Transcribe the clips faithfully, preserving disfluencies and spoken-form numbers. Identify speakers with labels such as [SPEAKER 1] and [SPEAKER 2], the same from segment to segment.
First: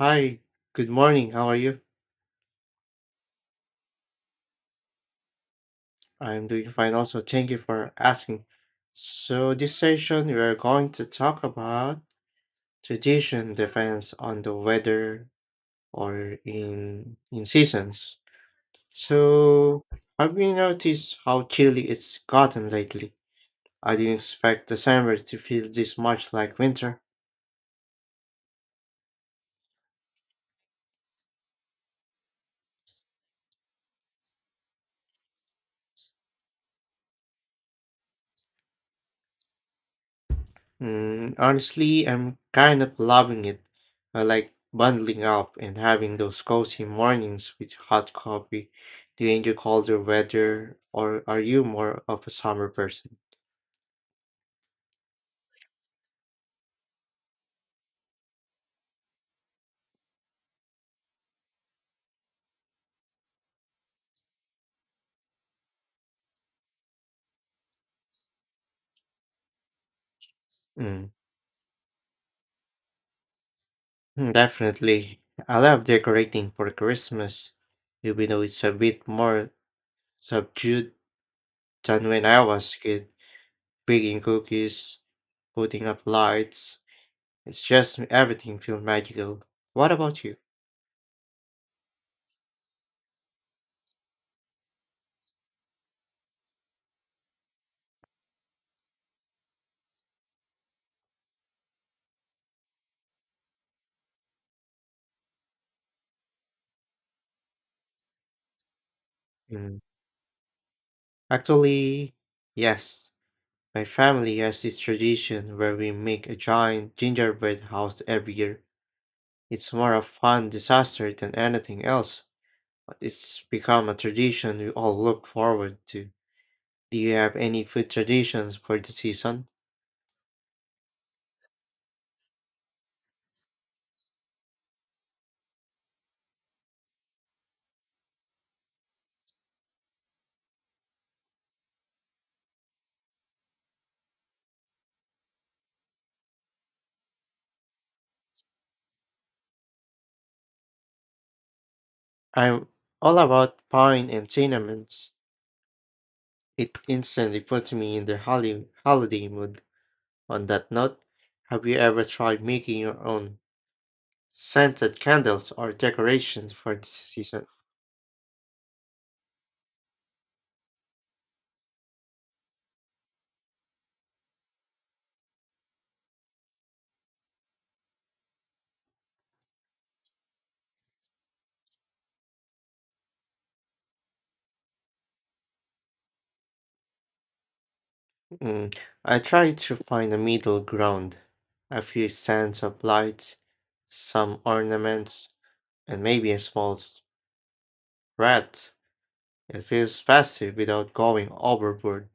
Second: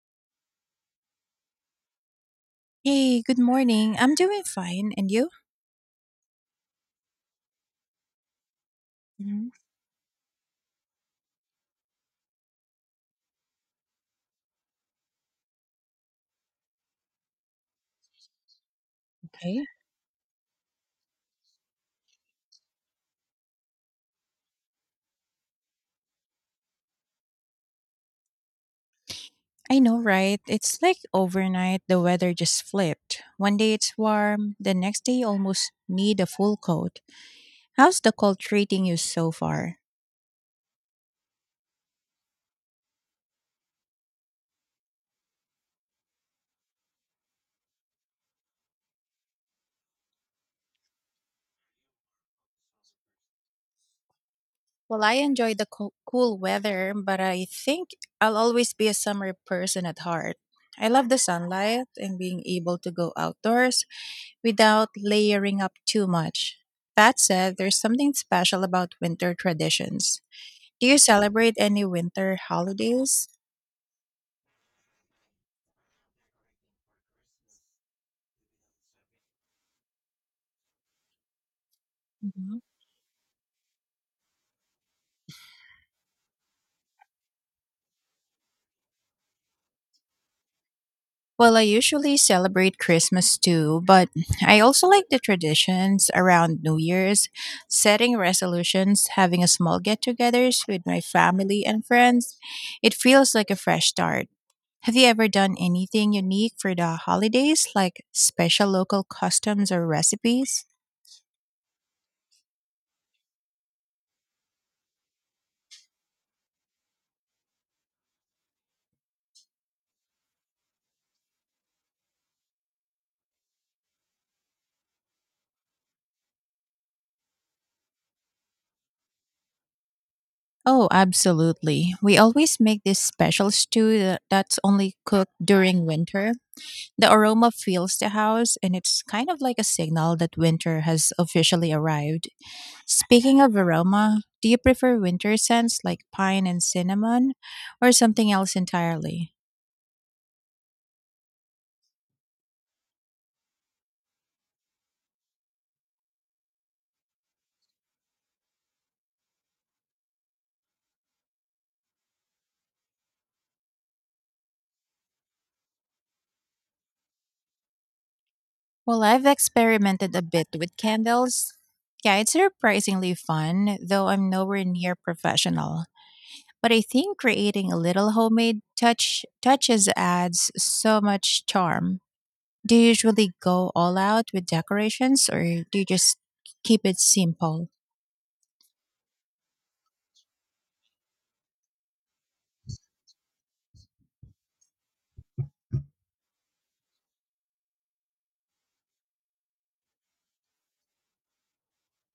[SPEAKER 1] Hi, good morning. How are you?
[SPEAKER 2] Hey, good morning. I'm doing fine. And you?
[SPEAKER 1] I'm doing fine also. Thank you for asking.
[SPEAKER 2] hmm
[SPEAKER 1] So, this session we are going to talk about tradition depends on the weather or in in seasons.
[SPEAKER 2] Okay.
[SPEAKER 1] So, have you noticed how chilly it's gotten lately? I didn't expect December to feel this much like winter.
[SPEAKER 2] I know, right? It's like overnight, the weather just flipped. One day it's warm, the next day you almost need a full coat. How's the cold treating you so far?
[SPEAKER 1] Mm, honestly, I'm kind of loving it. I like bundling up and having those cozy mornings with hot coffee. Do you enjoy colder weather, or are you more of a summer person?
[SPEAKER 2] Well, I enjoy the co- cool weather, but I think I'll always be a summer person at heart. I love the sunlight and being able to go outdoors without layering up too much. That said, there's something special about winter traditions. Do you
[SPEAKER 1] Mm,
[SPEAKER 2] celebrate any winter holidays?
[SPEAKER 1] mm, Definitely. I love decorating for Christmas, even though it's a bit more subdued than when I
[SPEAKER 2] Mhm.
[SPEAKER 1] was a kid. Baking cookies, putting up lights, it's just everything feels magical. What about you?
[SPEAKER 2] Well, I usually celebrate Christmas too, but I also like the traditions around New Year's, setting resolutions, having a small get togethers with my family and friends. It feels like a fresh start. Have you ever done anything unique for the holidays, like special local customs
[SPEAKER 1] Mm.
[SPEAKER 2] or recipes?
[SPEAKER 1] Actually, yes. My family has this tradition where we make a giant gingerbread house every year. It's more a fun disaster than anything else, but it's become a tradition we all look forward to. Do you have any food traditions for the season?
[SPEAKER 2] Oh, absolutely. We always make this special stew that- that's only cooked during winter. The aroma fills the house, and it's kind of like a signal that winter has officially arrived. Speaking of aroma, do you prefer winter scents like pine and cinnamon, or something else entirely?
[SPEAKER 1] I'm all about pine and cinnamons. It instantly puts me in the holly- holiday mood. On that note, have you ever tried making your own scented candles or decorations for the season?
[SPEAKER 2] Well, I've experimented a bit with candles. Yeah, it's surprisingly fun, though I'm nowhere near professional. But I think creating a little homemade touch touches adds so much charm. Do you usually go all out with decorations or do you just keep it simple?
[SPEAKER 1] Mm, I try to find a middle ground, a few stands of lights, some ornaments, and maybe a small rat. It feels festive without going overboard.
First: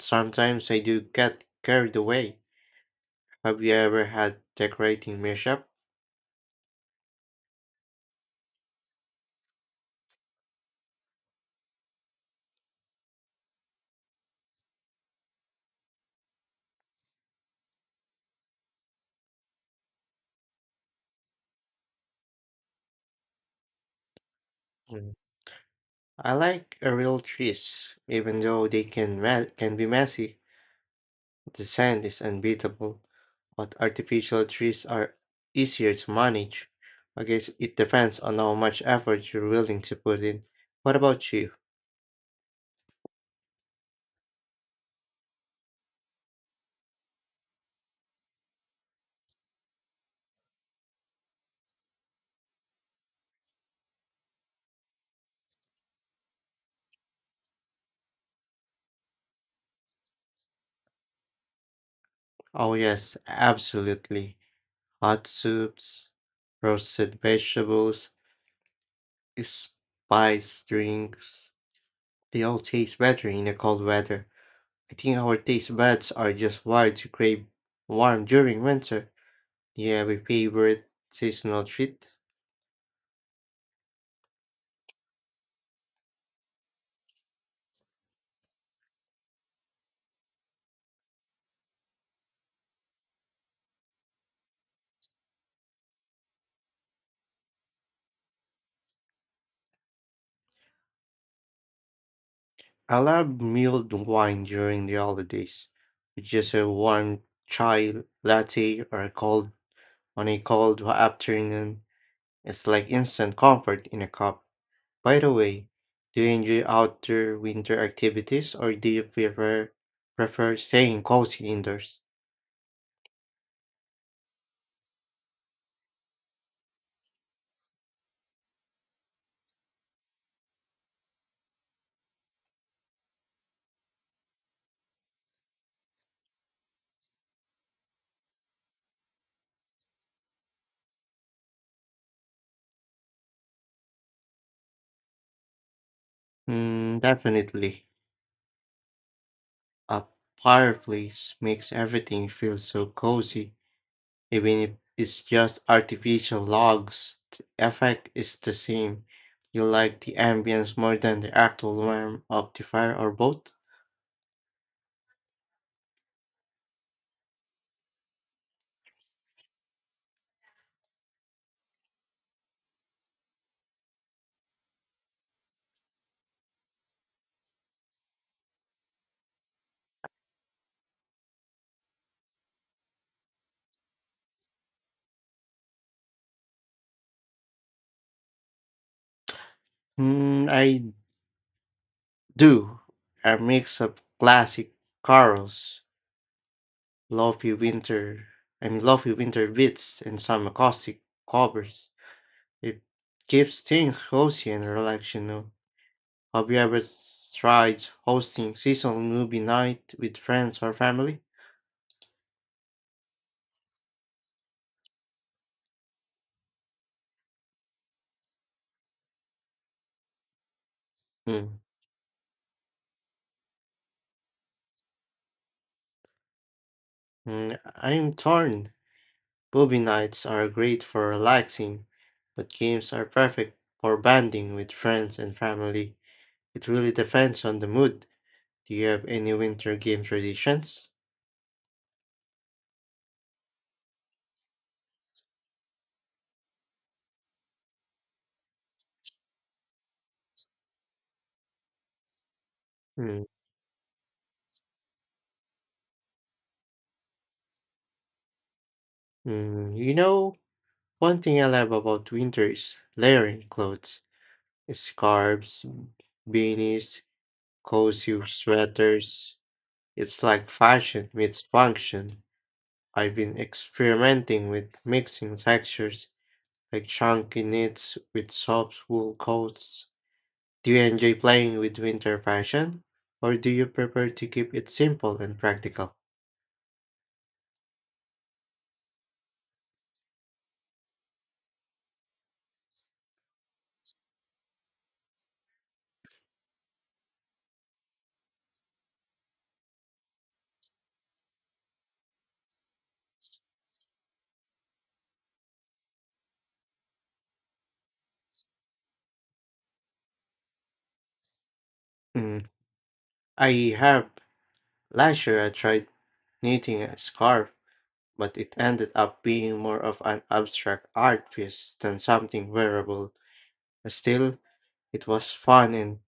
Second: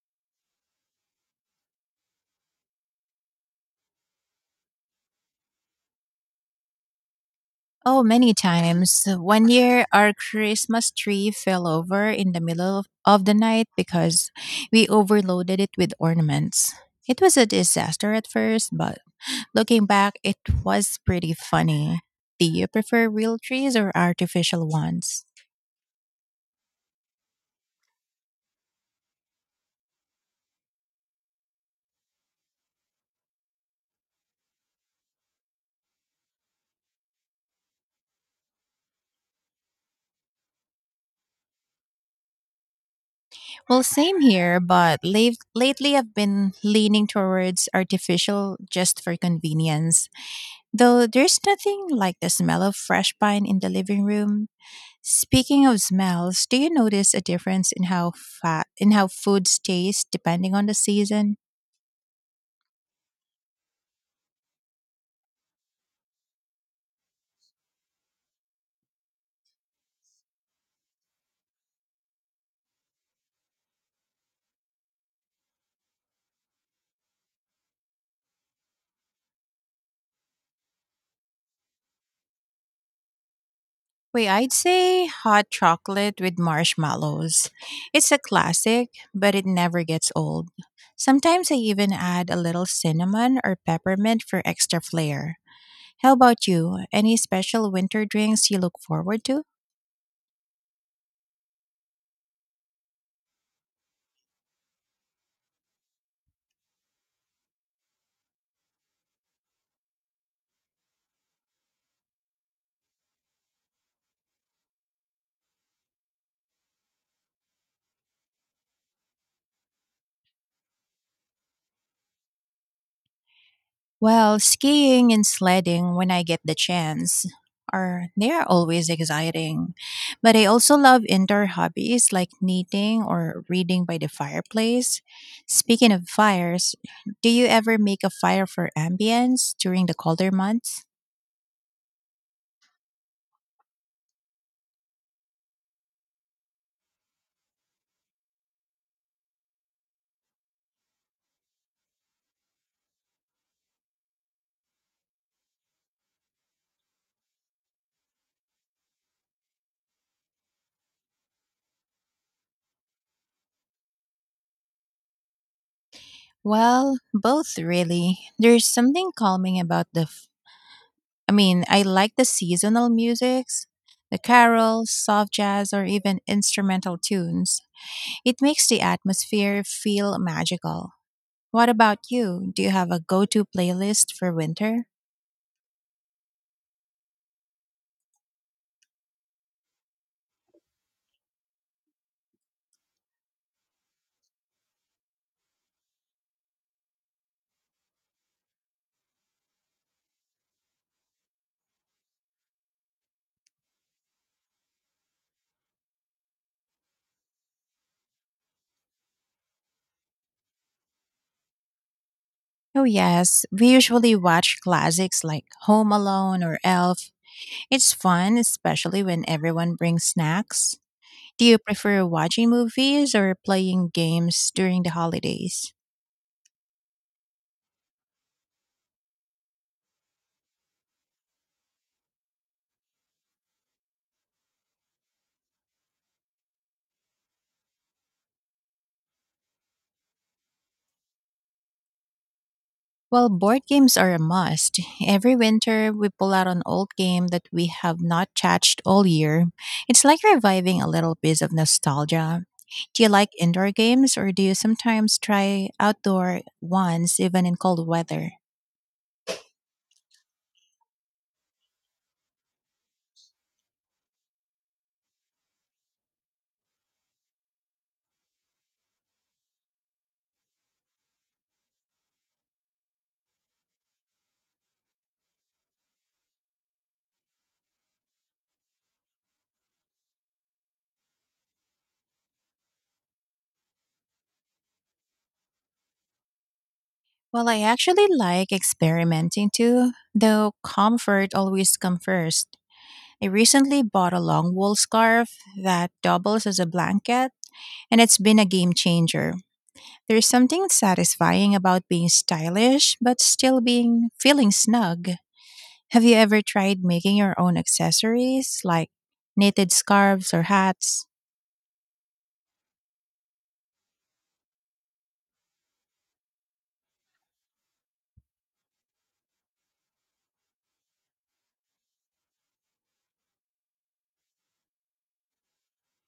[SPEAKER 1] Sometimes I do get carried away. Have you ever had decorating mishap?
[SPEAKER 2] Oh, many times. One year, our Christmas tree fell over in the middle of, of the night because we overloaded it with ornaments. It was a disaster at first, but looking back, it was pretty funny. Do you prefer real trees or artificial
[SPEAKER 1] Mm.
[SPEAKER 2] ones?
[SPEAKER 1] I like a real trees, even though they can me- can be messy. The sand is unbeatable, but artificial trees are easier to manage. I guess it depends on how much effort you're willing to put in. What about you?
[SPEAKER 2] Well, same here, but late, lately I've been leaning towards artificial just for convenience. Though there's nothing like the smell of fresh pine in the living room. Speaking of smells, do you notice a difference in how fat in how foods taste depending on the season?
[SPEAKER 1] Oh, yes, absolutely. Hot soups, roasted vegetables, spice drinks. They all taste better in the cold weather. I think our taste buds are just wired to crave warm during winter. Do you have a favorite seasonal treat?
[SPEAKER 2] Wait, I'd say hot chocolate with marshmallows. It's a classic, but it never gets old. Sometimes I even add a little cinnamon or peppermint for extra flair. How about you? Any special winter drinks you look forward to?
[SPEAKER 1] I love mulled wine during the holidays, with just a warm chai latte or a cold on a cold afternoon. It's like instant comfort in a cup. By the way, do you enjoy outdoor winter activities or do you prefer prefer staying cozy indoors?
[SPEAKER 2] Well, skiing and sledding, when I get the chance, are they are always exciting. But I also love indoor hobbies like knitting or reading by the fireplace. Speaking of fires, do you ever make a fire for ambience during the colder months?
[SPEAKER 1] Mm, definitely. A fireplace makes everything feel so cozy. Even if it's just artificial logs, the effect is the same. You like the ambience more than the actual warmth of the fire or both?
[SPEAKER 2] Well, both really. There's something calming about the f- I mean, I like the seasonal musics, the carols, soft jazz or even instrumental tunes. It makes the atmosphere feel magical. What about you? Do you have a go to playlist for winter?
[SPEAKER 1] Mm, I do. A mix of classic carols, lofi winter, I mean lofi winter beats, and some acoustic covers. It keeps things cozy and relaxed, you know. Have you ever s- tried hosting seasonal movie night with friends or family?
[SPEAKER 2] Oh, yes. We usually watch classics like Home Alone or Elf. It's fun, especially when everyone brings snacks. Do you
[SPEAKER 1] Mm,
[SPEAKER 2] prefer watching movies or playing games during the holidays?
[SPEAKER 1] mm, I'm torn. Movie nights are great for relaxing, but games are perfect for bonding with friends and family. It really depends on the mood. Do you have any winter game traditions?
[SPEAKER 2] Well, board games are a must. Every winter, we pull out an old game that we have not touched all year. It's like reviving a little piece of nostalgia. Do you
[SPEAKER 1] Mm,
[SPEAKER 2] like indoor games or do you sometimes try outdoor ones even in cold weather?
[SPEAKER 1] mm, you know, one thing I love about winter is layering clothes, scarves, beanies, cozy sweaters. It's like fashion meets function. I've been experimenting with mixing textures like chunky knits with soft wool coats. Do you enjoy playing with winter fashion, or do you prefer to keep it simple and practical?
[SPEAKER 2] Well, I actually like experimenting too, though comfort always comes first. I recently bought a long wool scarf that doubles as a blanket and it's been a game changer. There's something satisfying about being stylish but still being feeling snug. Have you ever tried making your own accessories like knitted scarves or hats?
[SPEAKER 1] Mm, I have. Last year I tried knitting a scarf, but it ended up being more of an abstract art piece than something wearable. Still, it was fun and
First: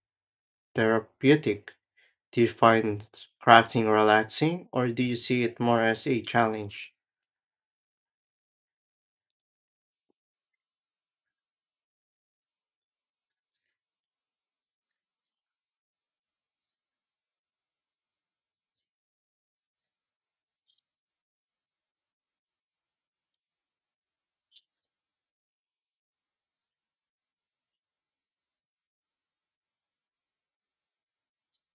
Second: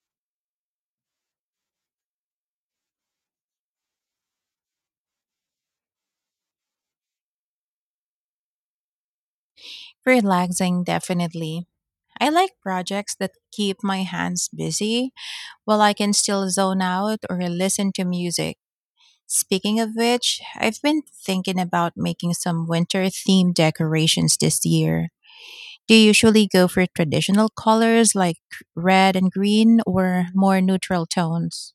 [SPEAKER 1] therapeutic. Do you find crafting relaxing, or do you see it more as a challenge?
[SPEAKER 2] Relaxing, definitely. I like projects that keep my hands busy while I can still zone out or listen to music. Speaking of which, I've been thinking about making some winter themed decorations this year. Do you usually go for traditional colors like red and green or more neutral tones?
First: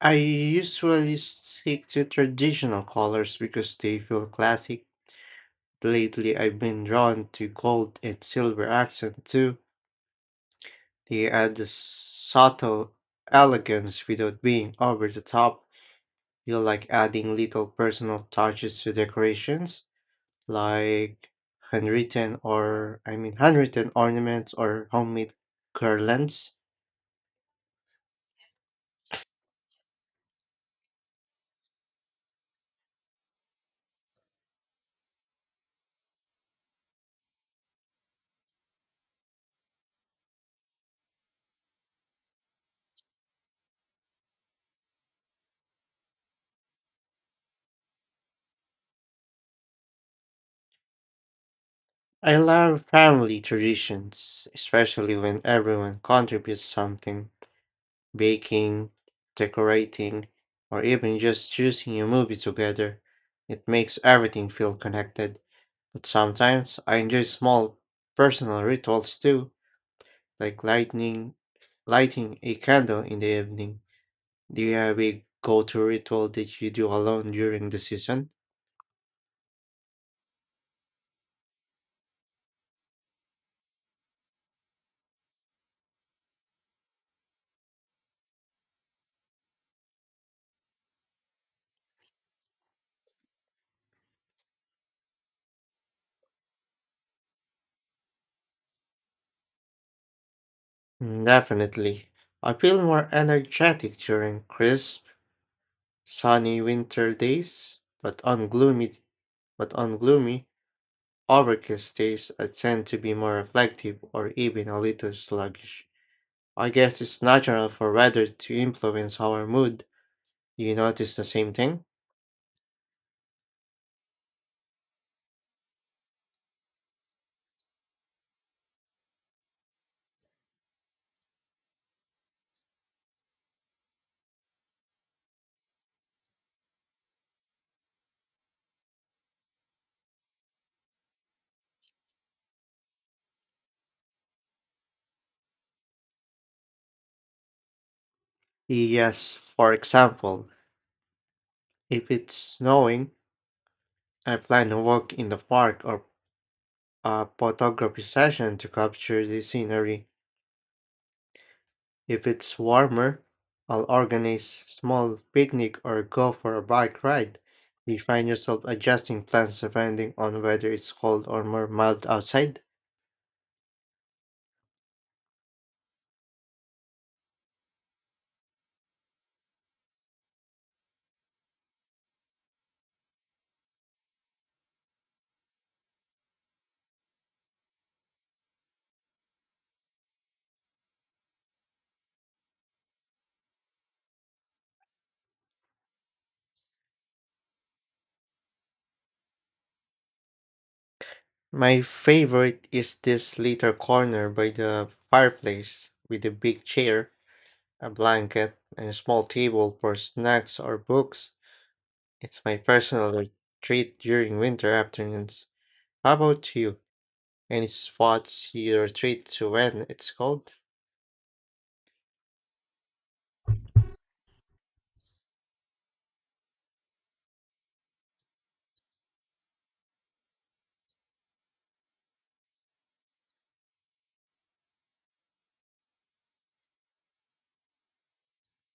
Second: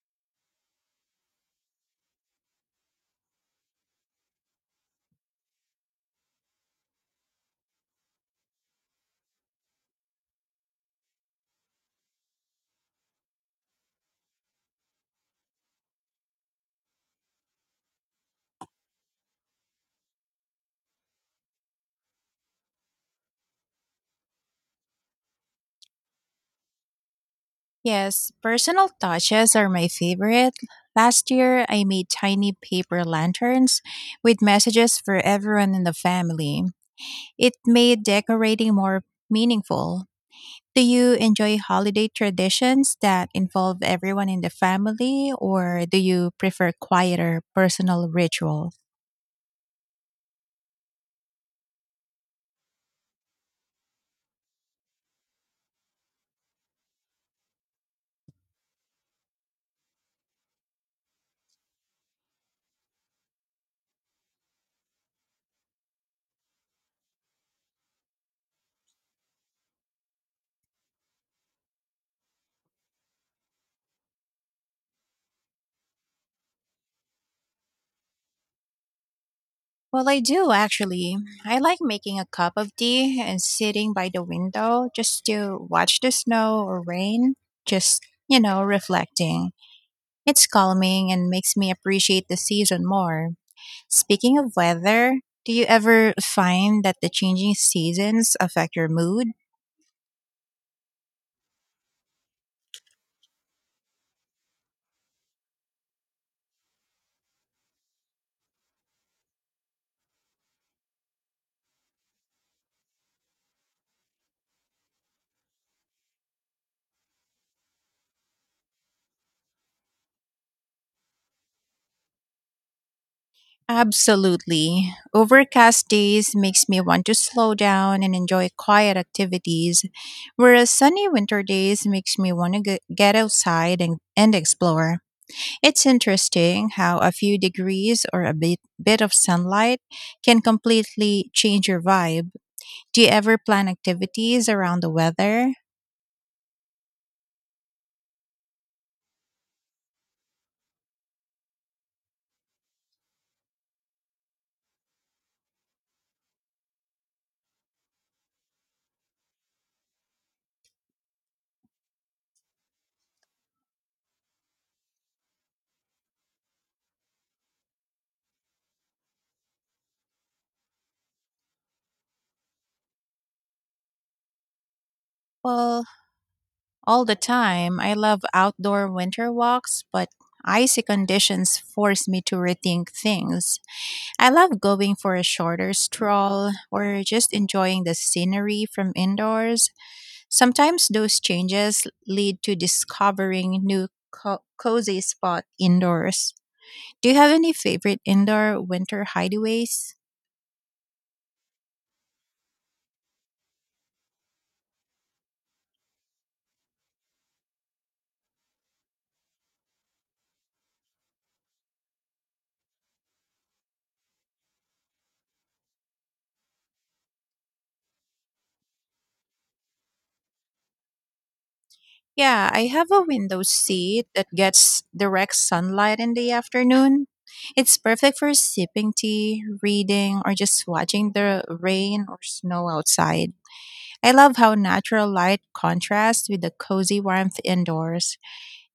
[SPEAKER 1] I usually stick to traditional colors because they feel classic. Lately, I've been drawn to gold and silver accent too. They add a subtle elegance without being over the top. You like adding little personal touches to decorations, like handwritten or I mean handwritten ornaments or homemade garlands.
[SPEAKER 2] Yes, personal touches are my favorite. Last year, I made tiny paper lanterns with messages for everyone in the family. It made decorating more meaningful. Do you enjoy holiday traditions that involve everyone in the family, or do you prefer quieter personal rituals?
[SPEAKER 1] I love family traditions, especially when everyone contributes something. Baking, decorating, or even just choosing a movie together. It makes everything feel connected. But sometimes I enjoy small personal rituals too, like lighting lighting a candle in the evening. Do you have a go-to ritual that you do alone during the season?
[SPEAKER 2] Well, I do actually. I like making a cup of tea and sitting by the window just to watch the snow or rain, just, you know, reflecting. It's calming and makes me appreciate the season more. Speaking of weather, do you ever find that the changing seasons affect your mood?
[SPEAKER 1] Mm, Definitely. I feel more energetic during crisp sunny winter days, but on gloomy but on gloomy, overcast days I tend to be more reflective or even a little sluggish. I guess it's natural for weather to influence our mood. Do you notice the same thing?
[SPEAKER 2] Absolutely. Overcast days makes me want to slow down and enjoy quiet activities, whereas sunny winter days makes me want to get outside and, and explore. It's interesting how a few degrees or a bit, bit of sunlight can completely change your vibe. Do you ever plan activities around the weather?
[SPEAKER 1] Yes, for example, if it's snowing, I plan a walk in the park or a photography session to capture the scenery. If it's warmer, I'll organize small picnic or go for a bike ride. You find yourself adjusting plans depending on whether it's cold or more mild outside.
[SPEAKER 2] Well, all the time. I love outdoor winter walks, but icy conditions force me to rethink things. I love going for a shorter stroll or just enjoying the scenery from indoors. Sometimes those changes lead to discovering new co- cozy spot indoors. Do you have any favorite indoor winter hideaways?
[SPEAKER 1] My favorite is this little corner by the fireplace with a big chair, a blanket, and a small table for snacks or books. It's my personal retreat during winter afternoons. How about you? Any spots you retreat to when it's cold?
[SPEAKER 2] Yeah, I have a window seat that gets direct sunlight in the afternoon. It's perfect for sipping tea, reading, or just watching the rain or snow outside. I love how natural light contrasts with the cozy warmth indoors.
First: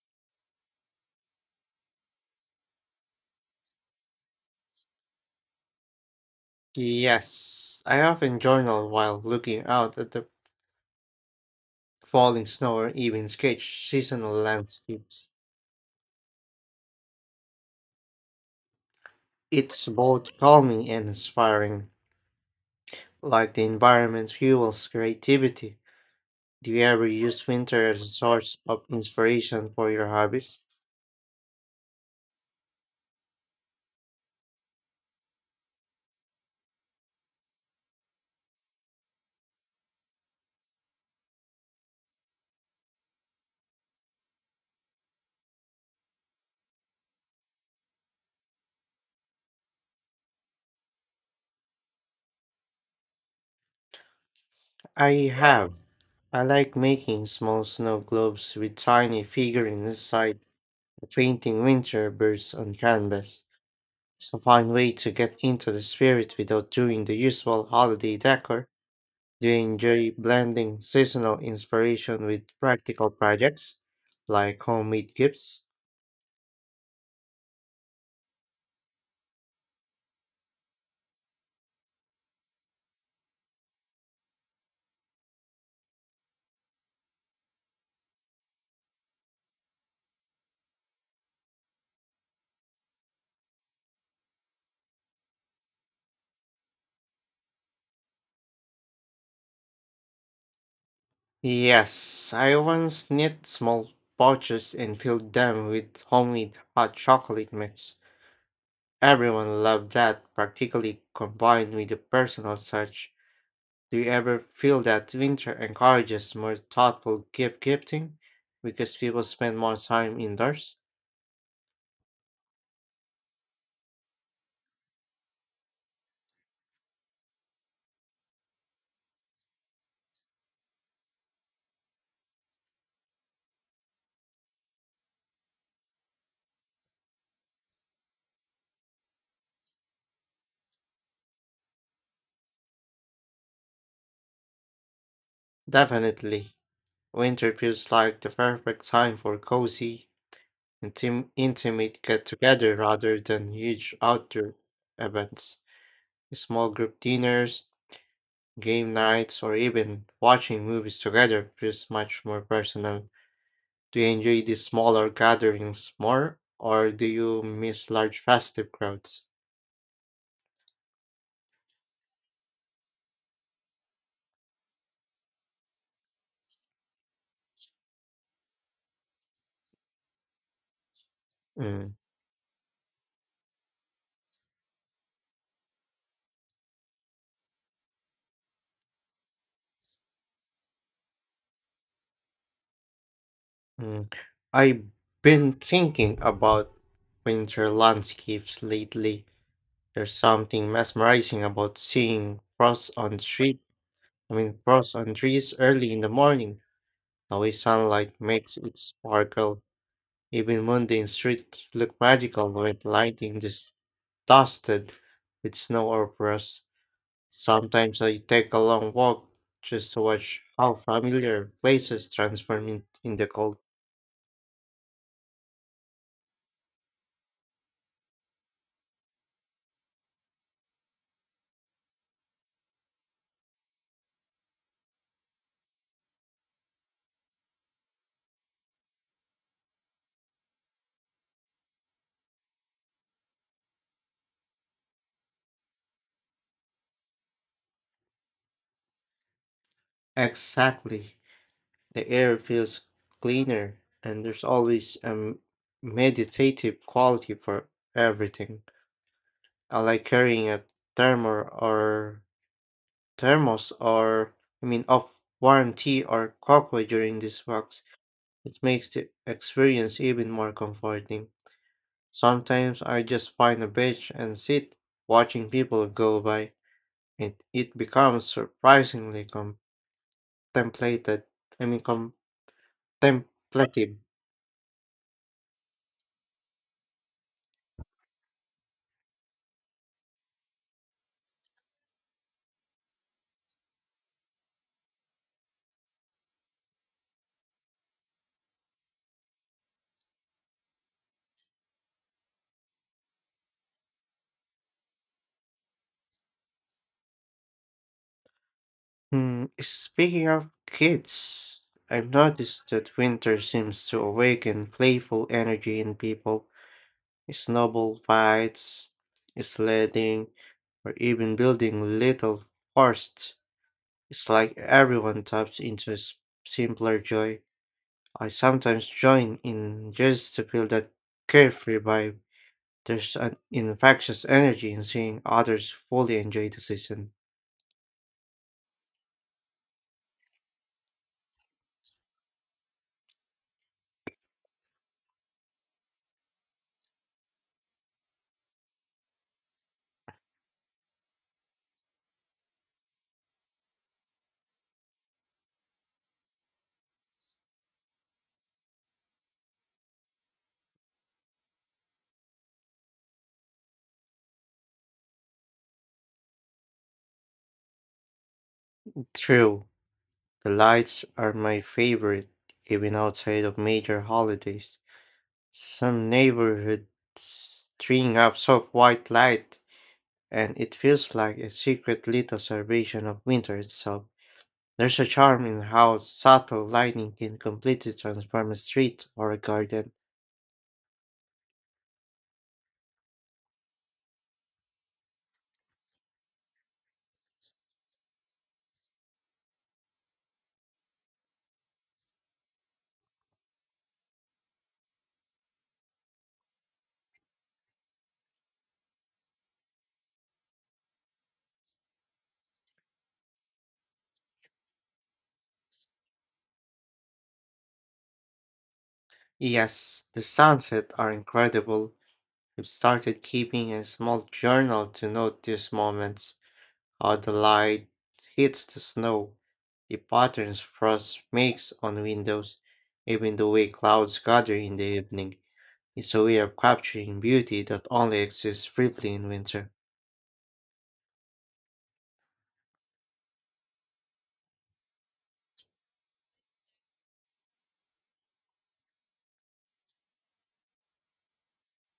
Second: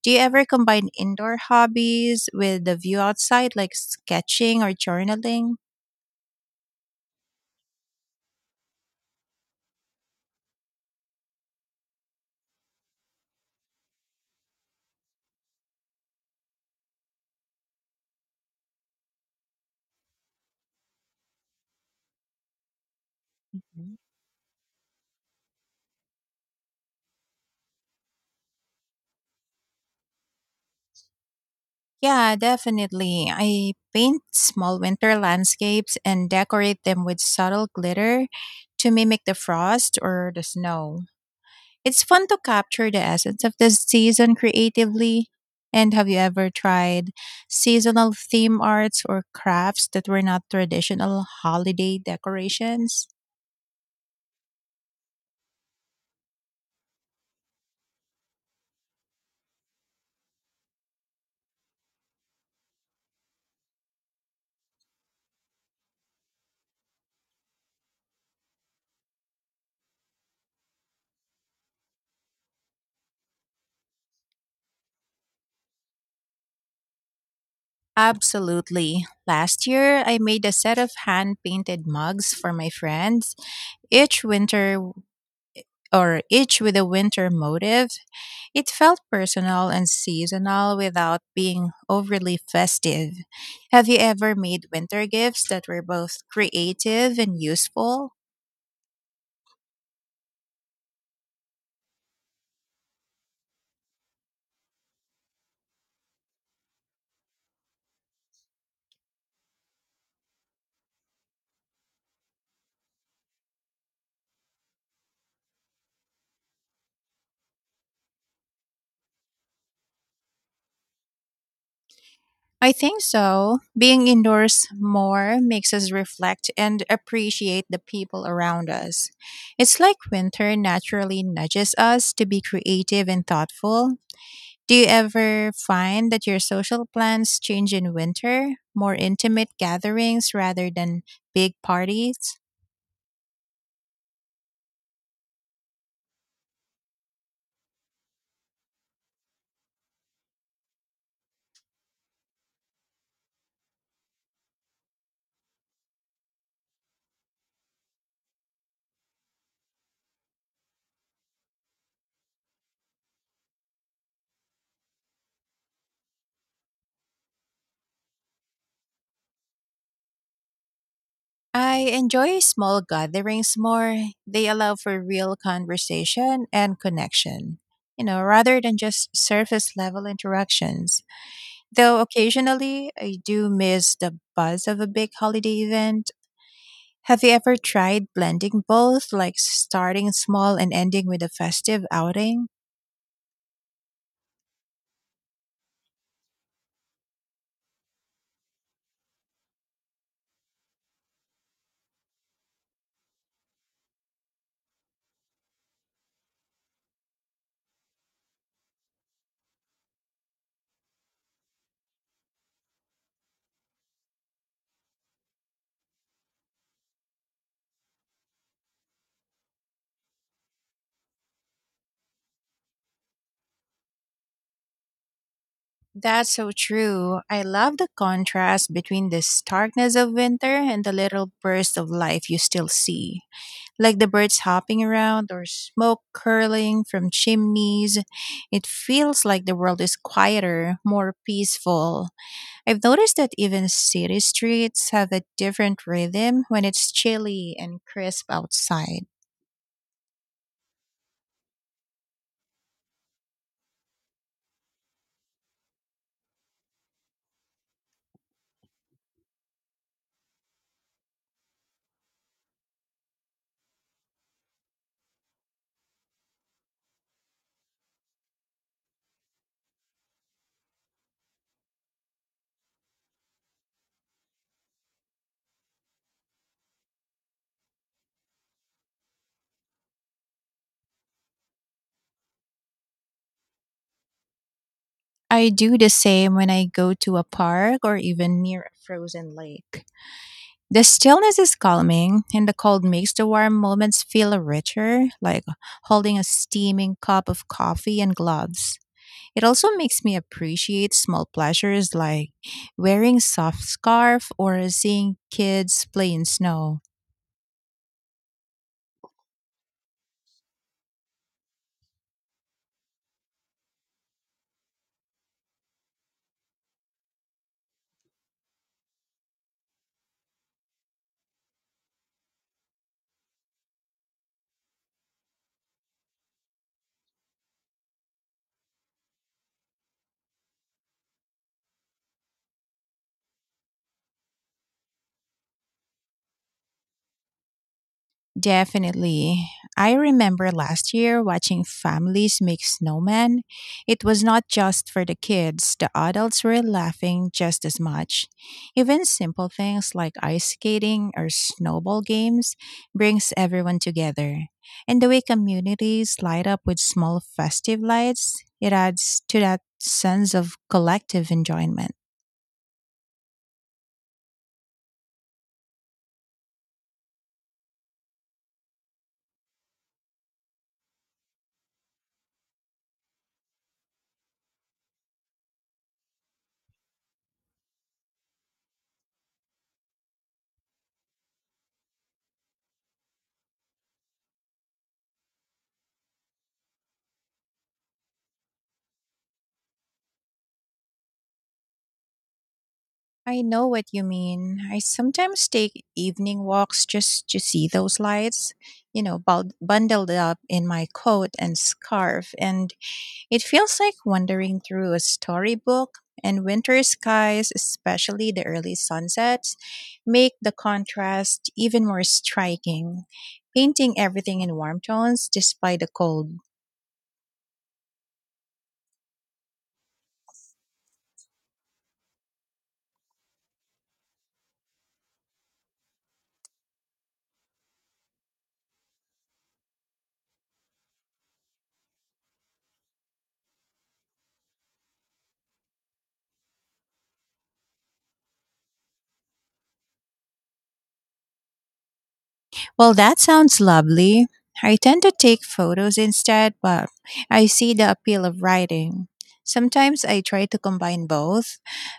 [SPEAKER 2] Do you ever combine indoor hobbies with the view outside, like sketching or journaling?
[SPEAKER 1] Yes, I often journal while looking out at the falling snow or even sketch seasonal landscapes. It's both calming and inspiring, like the
[SPEAKER 2] Mhm.
[SPEAKER 1] environment fuels creativity. Do you ever use winter as a source of inspiration for your hobbies?
[SPEAKER 2] Yeah, definitely. I paint small winter landscapes and decorate them with subtle glitter to mimic the frost or the snow. It's fun to capture the essence of the season creatively. And have you ever tried seasonal theme arts or crafts that were not traditional holiday decorations?
[SPEAKER 1] I have. I like making small snow globes with tiny figurines inside, painting winter birds on canvas. It's a fine way to get into the spirit without doing the usual holiday decor. Do you enjoy blending seasonal inspiration with practical projects, like homemade gifts?
[SPEAKER 2] Absolutely. Last year, I made a set of hand painted mugs for my friends, each winter or each with a winter motive. It felt personal and seasonal without being overly festive. Have you ever made winter gifts that were both creative and useful?
[SPEAKER 1] Yes, I once knit small pouches and filled them with homemade hot chocolate mix. Everyone loved that, practically combined with a personal touch. Do you ever feel that winter encourages more thoughtful gift gifting because people spend more time indoors?
[SPEAKER 2] I think so. Being indoors more makes us reflect and appreciate the people around us. It's like winter naturally nudges us to be creative and thoughtful. Do you ever find that your social plans change in winter? More intimate gatherings rather than big parties?
[SPEAKER 1] Definitely. Winter feels like the perfect time for cozy, intim- intimate get together rather than huge outdoor events. Small group dinners, game nights, or even watching movies together feels much more personal. Do you enjoy these smaller gatherings more, or do you miss large festive crowds?
[SPEAKER 2] I enjoy small gatherings more. They allow for real conversation and connection, you know, rather than just surface level interactions.
[SPEAKER 1] Mm,
[SPEAKER 2] Though occasionally I do miss the buzz of a big holiday event. Have you ever tried blending both, like starting small and ending with a festive outing?
[SPEAKER 1] mm. I've been thinking about winter landscapes lately. There's something mesmerizing about seeing frost on the street. I mean, frost on trees early in the morning. The way sunlight makes it sparkle. Even mundane streets look magical when lighting is dusted with snow or frost. Sometimes I take a long walk just to watch how familiar places transform in, in the cold.
[SPEAKER 2] That's so true. I love the contrast between the starkness of winter and the little burst of life you still see, like the birds hopping around or smoke curling from chimneys. It feels like the world is quieter, more peaceful. I've noticed that even city streets have a different rhythm when it's chilly and crisp outside.
[SPEAKER 1] Exactly. The air feels cleaner, and there's always a m- meditative quality for everything. I like carrying a thermos or thermos or I mean of warm tea or cocoa during these walks. It makes the experience even more comforting. Sometimes I just find a bench and sit watching people go by, and it becomes surprisingly contemplated. I mean contemplative.
[SPEAKER 2] I do the same when I go to a park or even near a frozen lake. The stillness is calming, and the cold makes the warm moments feel richer, like holding a steaming cup of coffee and gloves. It also makes me appreciate small pleasures like wearing soft scarf or seeing kids play in snow.
[SPEAKER 1] Hmm, speaking of kids, I've noticed that winter seems to awaken playful energy in people. Snowball fights, sledding, or even building little forests. It's like everyone taps into a s- simpler joy. I sometimes join in just to feel that carefree vibe. There's an infectious energy in seeing others fully enjoy the season.
[SPEAKER 2] Definitely. I remember last year watching families make snowmen. It was not just for the kids, the adults were laughing just as much. Even simple things like ice skating or snowball games brings everyone together. And the way communities light up with small festive lights, it adds to that sense of collective enjoyment.
[SPEAKER 1] True. The lights are my favorite, even outside of major holidays. Some neighborhoods string up soft white light, and it feels like a secret little celebration of winter itself. There's a charm in how subtle lighting can completely transform a street or a garden.
[SPEAKER 2] I know what you mean. I sometimes take evening walks just to see those lights, you know, bul- bundled up in my coat and scarf, and it feels like wandering through a storybook. And winter skies, especially the early sunsets, make the contrast even more striking, painting everything in warm tones despite the cold.
[SPEAKER 1] Yes, the sunsets are incredible. I've started keeping a small journal to note these moments. How the light hits the snow, the patterns frost makes on windows, even the way clouds gather in the evening. It's a way of capturing beauty that only exists briefly in winter.
[SPEAKER 2] Well, that sounds lovely. I tend to take photos instead, but I see the appeal of writing. Sometimes I try to combine both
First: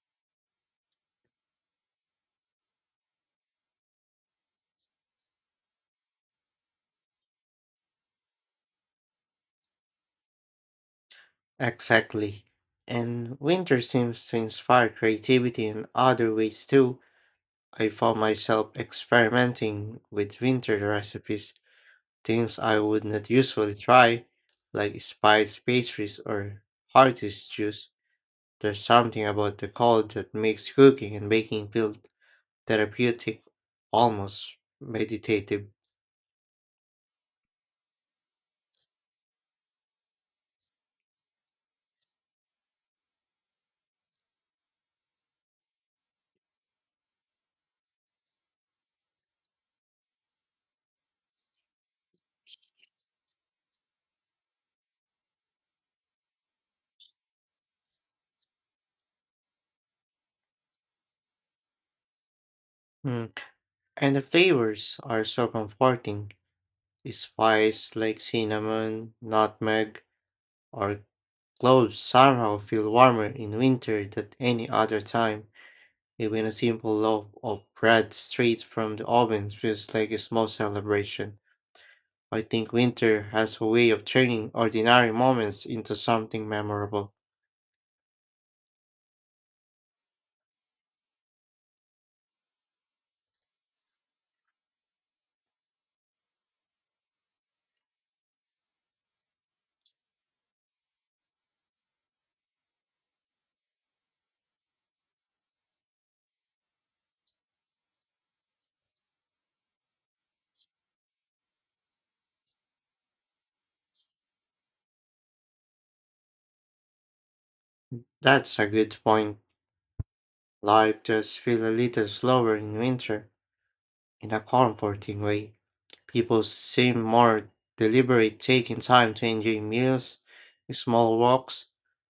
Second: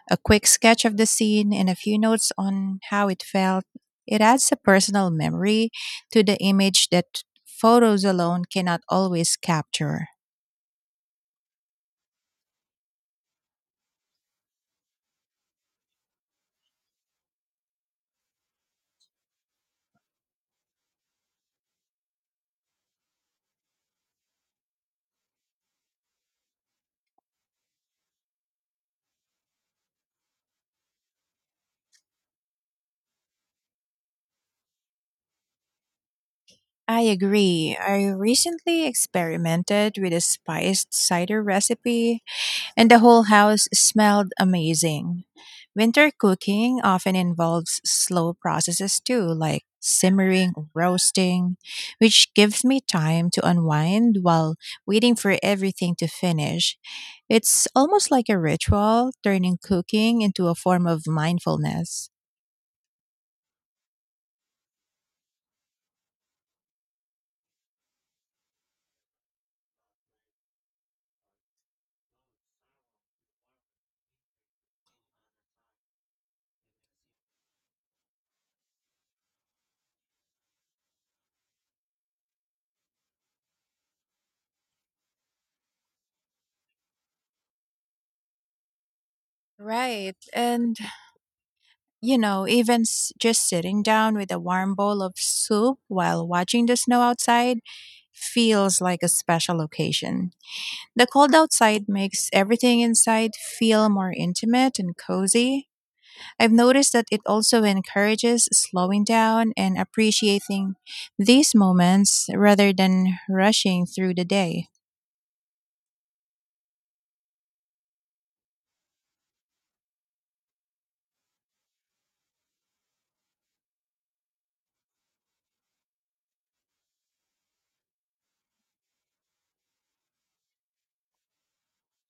[SPEAKER 2] a quick sketch of the scene and a few notes on how it felt. It adds a personal memory to the image that photos alone cannot always capture.
[SPEAKER 1] Exactly. And winter seems to inspire creativity in other ways too. I found myself experimenting with winter recipes, things I would not usually try, like spiced pastries or hearty stews. There's something about the cold that makes cooking and baking feel therapeutic, almost meditative.
[SPEAKER 2] I agree. I recently experimented with a spiced cider recipe and the whole house smelled amazing. Winter cooking often involves slow processes too, like simmering or roasting, which gives me time to unwind while waiting for everything to finish. It's almost like a ritual, turning cooking into a form of mindfulness.
[SPEAKER 1] Mm. And the flavors are so comforting. Spices like cinnamon, nutmeg, or cloves somehow feel warmer in winter than any other time. Even a simple loaf of bread straight from the oven feels like a small celebration. I think winter has a way of turning ordinary moments into something memorable.
[SPEAKER 2] Right. And, you know, even s- just sitting down with a warm bowl of soup while watching the snow outside feels like a special occasion. The cold outside makes everything inside feel more intimate and cozy. I've noticed that it also encourages slowing down and appreciating these moments rather than rushing through the day.
[SPEAKER 1] That's a good point. Life does feel a little slower in winter, in a comforting way. People seem more deliberate, taking time to enjoy meals, small walks,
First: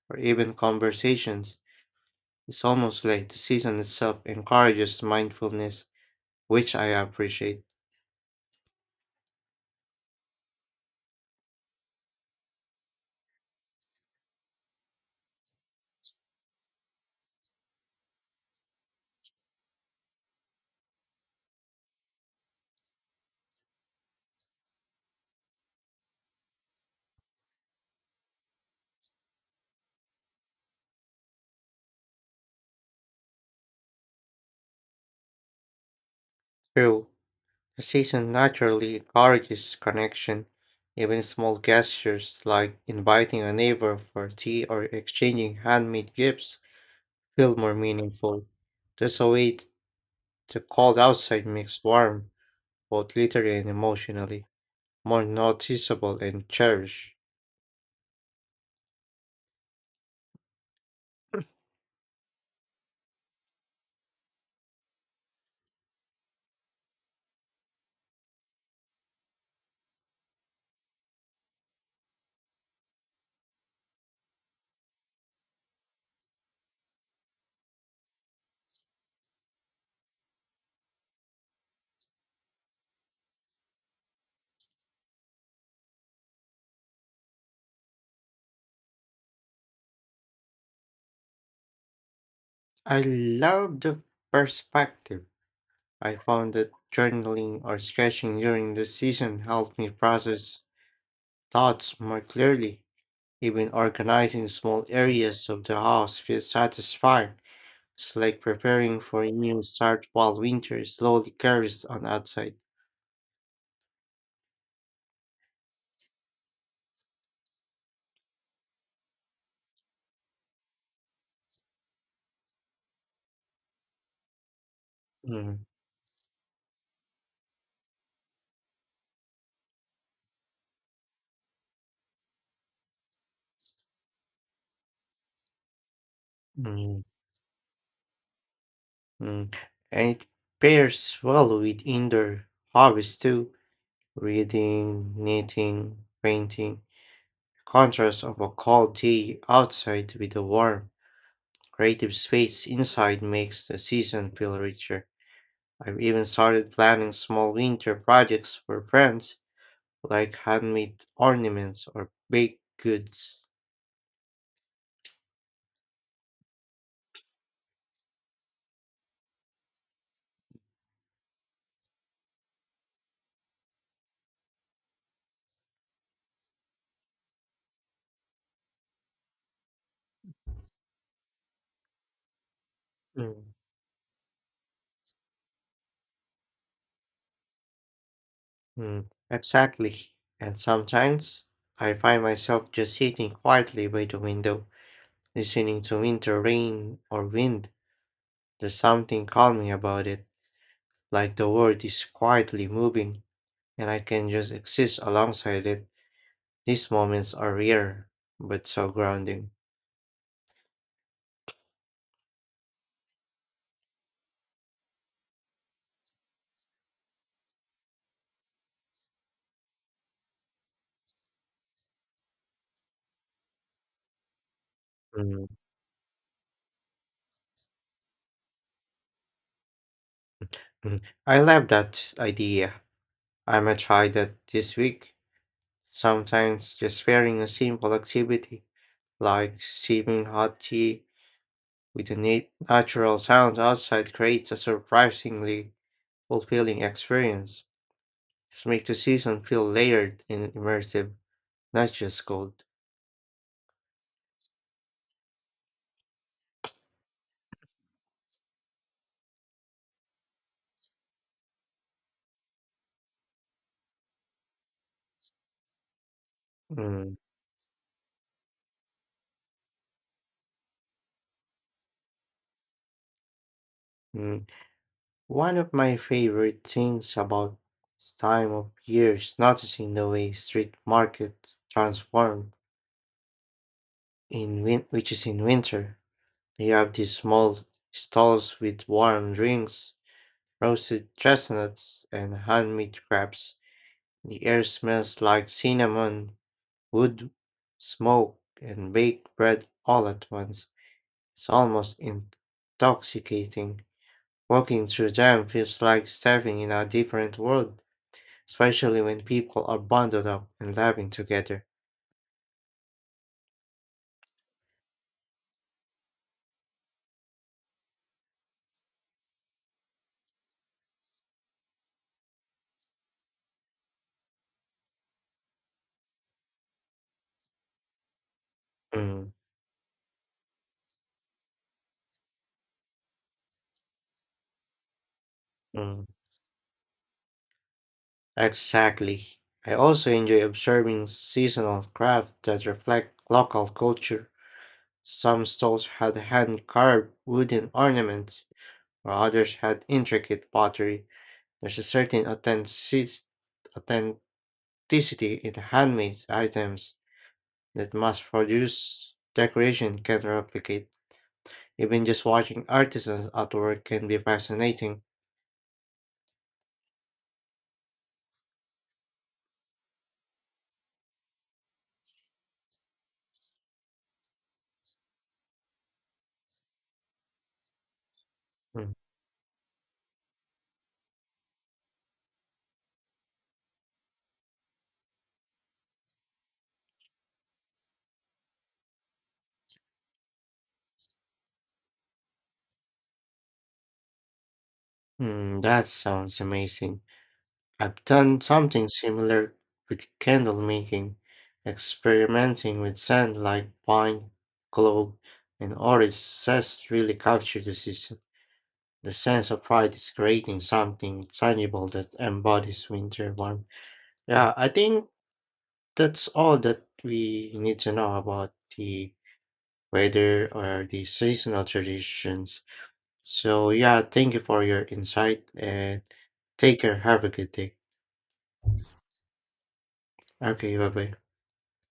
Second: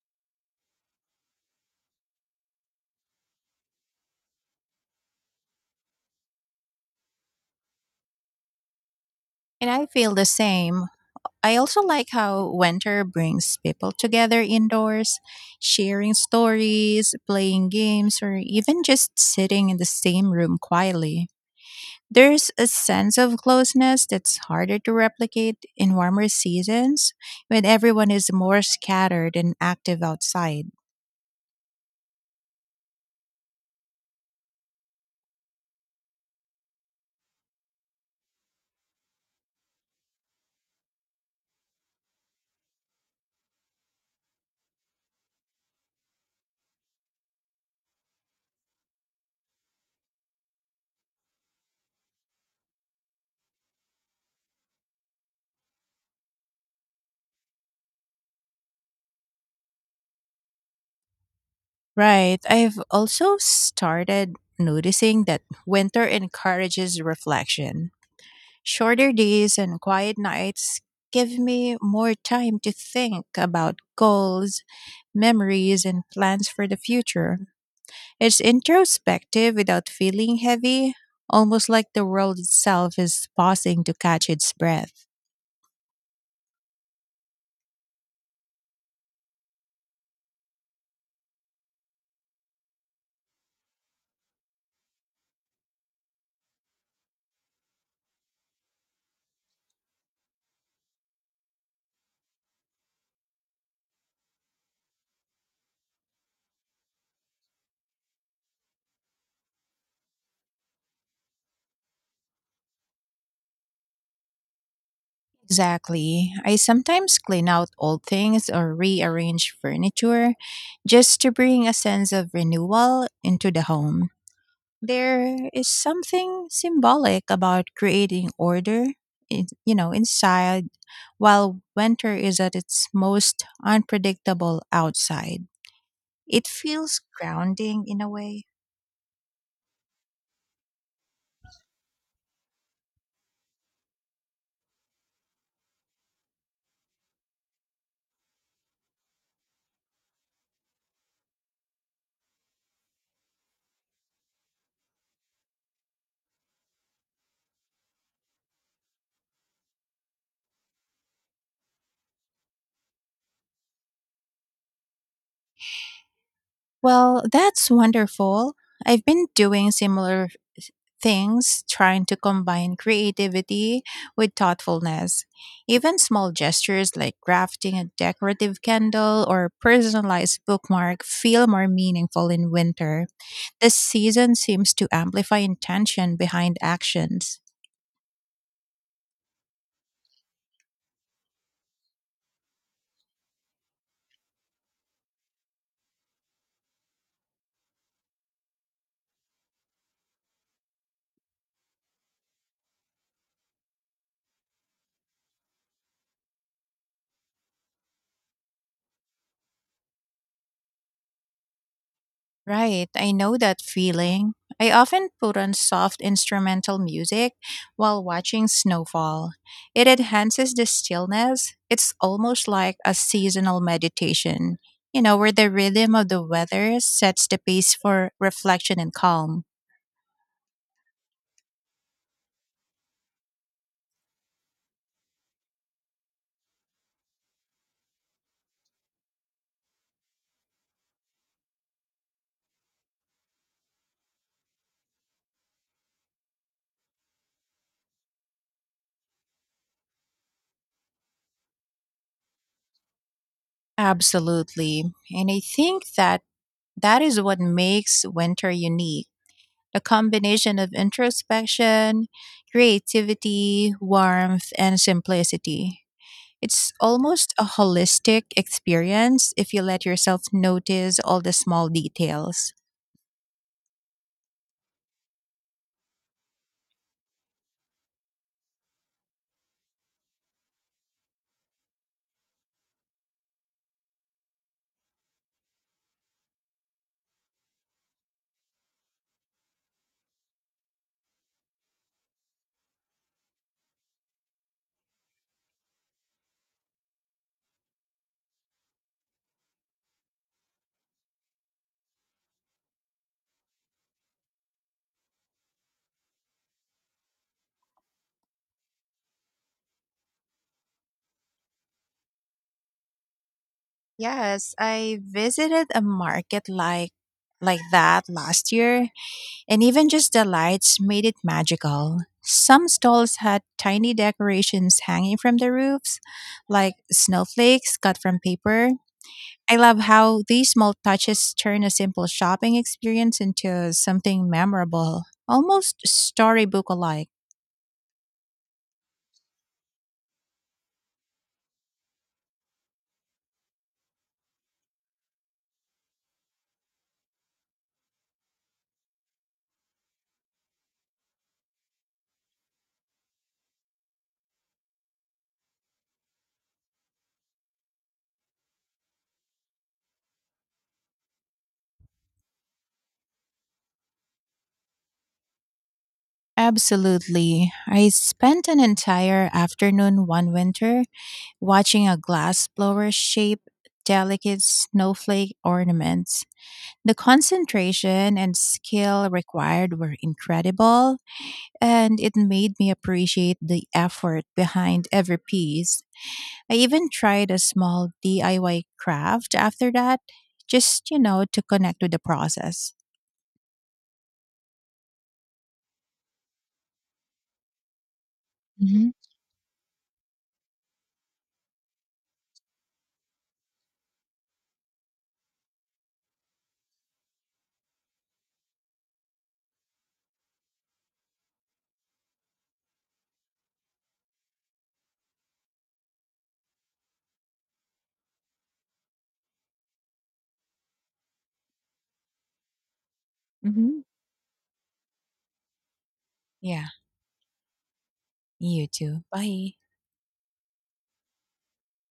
[SPEAKER 1] or even conversations. It's almost like the season itself encourages mindfulness, which I appreciate.
[SPEAKER 2] And I feel the same. I also like how winter brings people together indoors, sharing stories, playing games, or even just sitting in the same room quietly. There's a sense of closeness that's harder to replicate in warmer seasons when everyone is more scattered and active outside.
[SPEAKER 1] True, the season naturally encourages connection. Even small gestures like inviting a neighbor for tea or exchanging handmade gifts feel more meaningful. There's a way t- the cold outside makes warm, both literally and emotionally, more noticeable and cherished.
[SPEAKER 2] Right. I've also started noticing that winter encourages reflection. Shorter days and quiet nights give me more time to think about goals, memories, and plans for the future. It's introspective without feeling heavy, almost like the world itself is pausing to catch its breath.
[SPEAKER 1] I love the perspective. I found that journaling or sketching during the season helped me process thoughts more clearly. Even organizing small areas of the house feels satisfying. It's like preparing for a new start while winter slowly carries on outside.
[SPEAKER 2] Exactly. I sometimes clean out old things or rearrange furniture just to bring a sense of renewal into the home. There
[SPEAKER 1] Mm,
[SPEAKER 2] is something symbolic about creating order, in, you know, inside while winter is at its most unpredictable outside. It feels
[SPEAKER 1] mm.
[SPEAKER 2] grounding in a way.
[SPEAKER 1] Mm, And it pairs well with indoor hobbies too, reading, knitting, painting. Contrast of a cold day outside with a warm, creative space inside makes the season feel richer. I've even started planning small winter projects for friends, like handmade ornaments or baked goods.
[SPEAKER 2] Well, that's wonderful. I've been doing similar things, trying to combine creativity with thoughtfulness. Even small gestures like crafting a decorative candle or personalized bookmark feel more meaningful in winter.
[SPEAKER 1] Mm.
[SPEAKER 2] The season seems to amplify intention behind actions.
[SPEAKER 1] Mm, Exactly. And sometimes I find myself just sitting quietly by the window listening to winter rain or wind, there's something calming about it, like the world is quietly moving, and I can just exist alongside it. These moments are rare, but so grounding.
[SPEAKER 2] Right, I know that feeling. I often put on soft instrumental music while watching snowfall. It enhances the stillness. It's almost like a seasonal meditation, you know, where
[SPEAKER 1] Mm,
[SPEAKER 2] the rhythm of the weather sets the pace for reflection and calm.
[SPEAKER 1] mm. I love that idea. I might try that this week. Sometimes just pairing a simple activity, like sipping hot tea with the nat- natural sounds outside, creates a surprisingly fulfilling experience. This makes the season feel layered and immersive, not just cold.
[SPEAKER 2] Absolutely. And I think that that is what makes winter unique, a combination of introspection, creativity, warmth, and simplicity. It's
[SPEAKER 1] Mm,
[SPEAKER 2] almost a holistic experience if you let yourself notice all the small details.
[SPEAKER 1] mm. One of my favorite things about this time of year is noticing the way street market transform in win- which is in winter. They have these small stalls with warm drinks, roasted chestnuts, and handmade crafts. The air smells like cinnamon, wood, smoke, and baked bread all at once. It's almost intoxicating. Walking through them feels like stepping in a different world, especially when people are bundled up and laughing together.
[SPEAKER 2] Yes, I visited a market like like that last year, and even just the lights made it magical. Some stalls had tiny decorations hanging from the roofs, like snowflakes cut from paper.
[SPEAKER 1] Mm,
[SPEAKER 2] I love how these small touches turn a simple shopping experience into something memorable, almost
[SPEAKER 1] mm.
[SPEAKER 2] storybook alike.
[SPEAKER 1] Exactly. I also enjoy observing seasonal crafts that reflect local culture. Some stalls had hand-carved wooden ornaments, while others had intricate pottery. There's a certain authentic- authenticity in handmade items that mass produced decoration can replicate. Even just watching artisans at work can be fascinating.
[SPEAKER 2] Absolutely. I spent an entire afternoon one winter watching a glass blower shape delicate snowflake ornaments. The concentration and
[SPEAKER 1] Mm.
[SPEAKER 2] skill required were incredible, and it made me appreciate the effort behind every piece. I even tried a small D I Y craft after that, just, you know, to connect with the process.
[SPEAKER 1] Mm, that sounds amazing. I've done something similar with candle making, experimenting with scent like pine, clove, and orange zest really captured the season. The sense of pride is creating something tangible that embodies winter warmth. Yeah, I think that's all that we need to know about the weather or the seasonal traditions. So
[SPEAKER 2] Mhm.
[SPEAKER 1] yeah, thank you for your insight and
[SPEAKER 2] Yeah,
[SPEAKER 1] take care. Have a good day.
[SPEAKER 2] you too. Bye.
[SPEAKER 1] Okay, bye bye.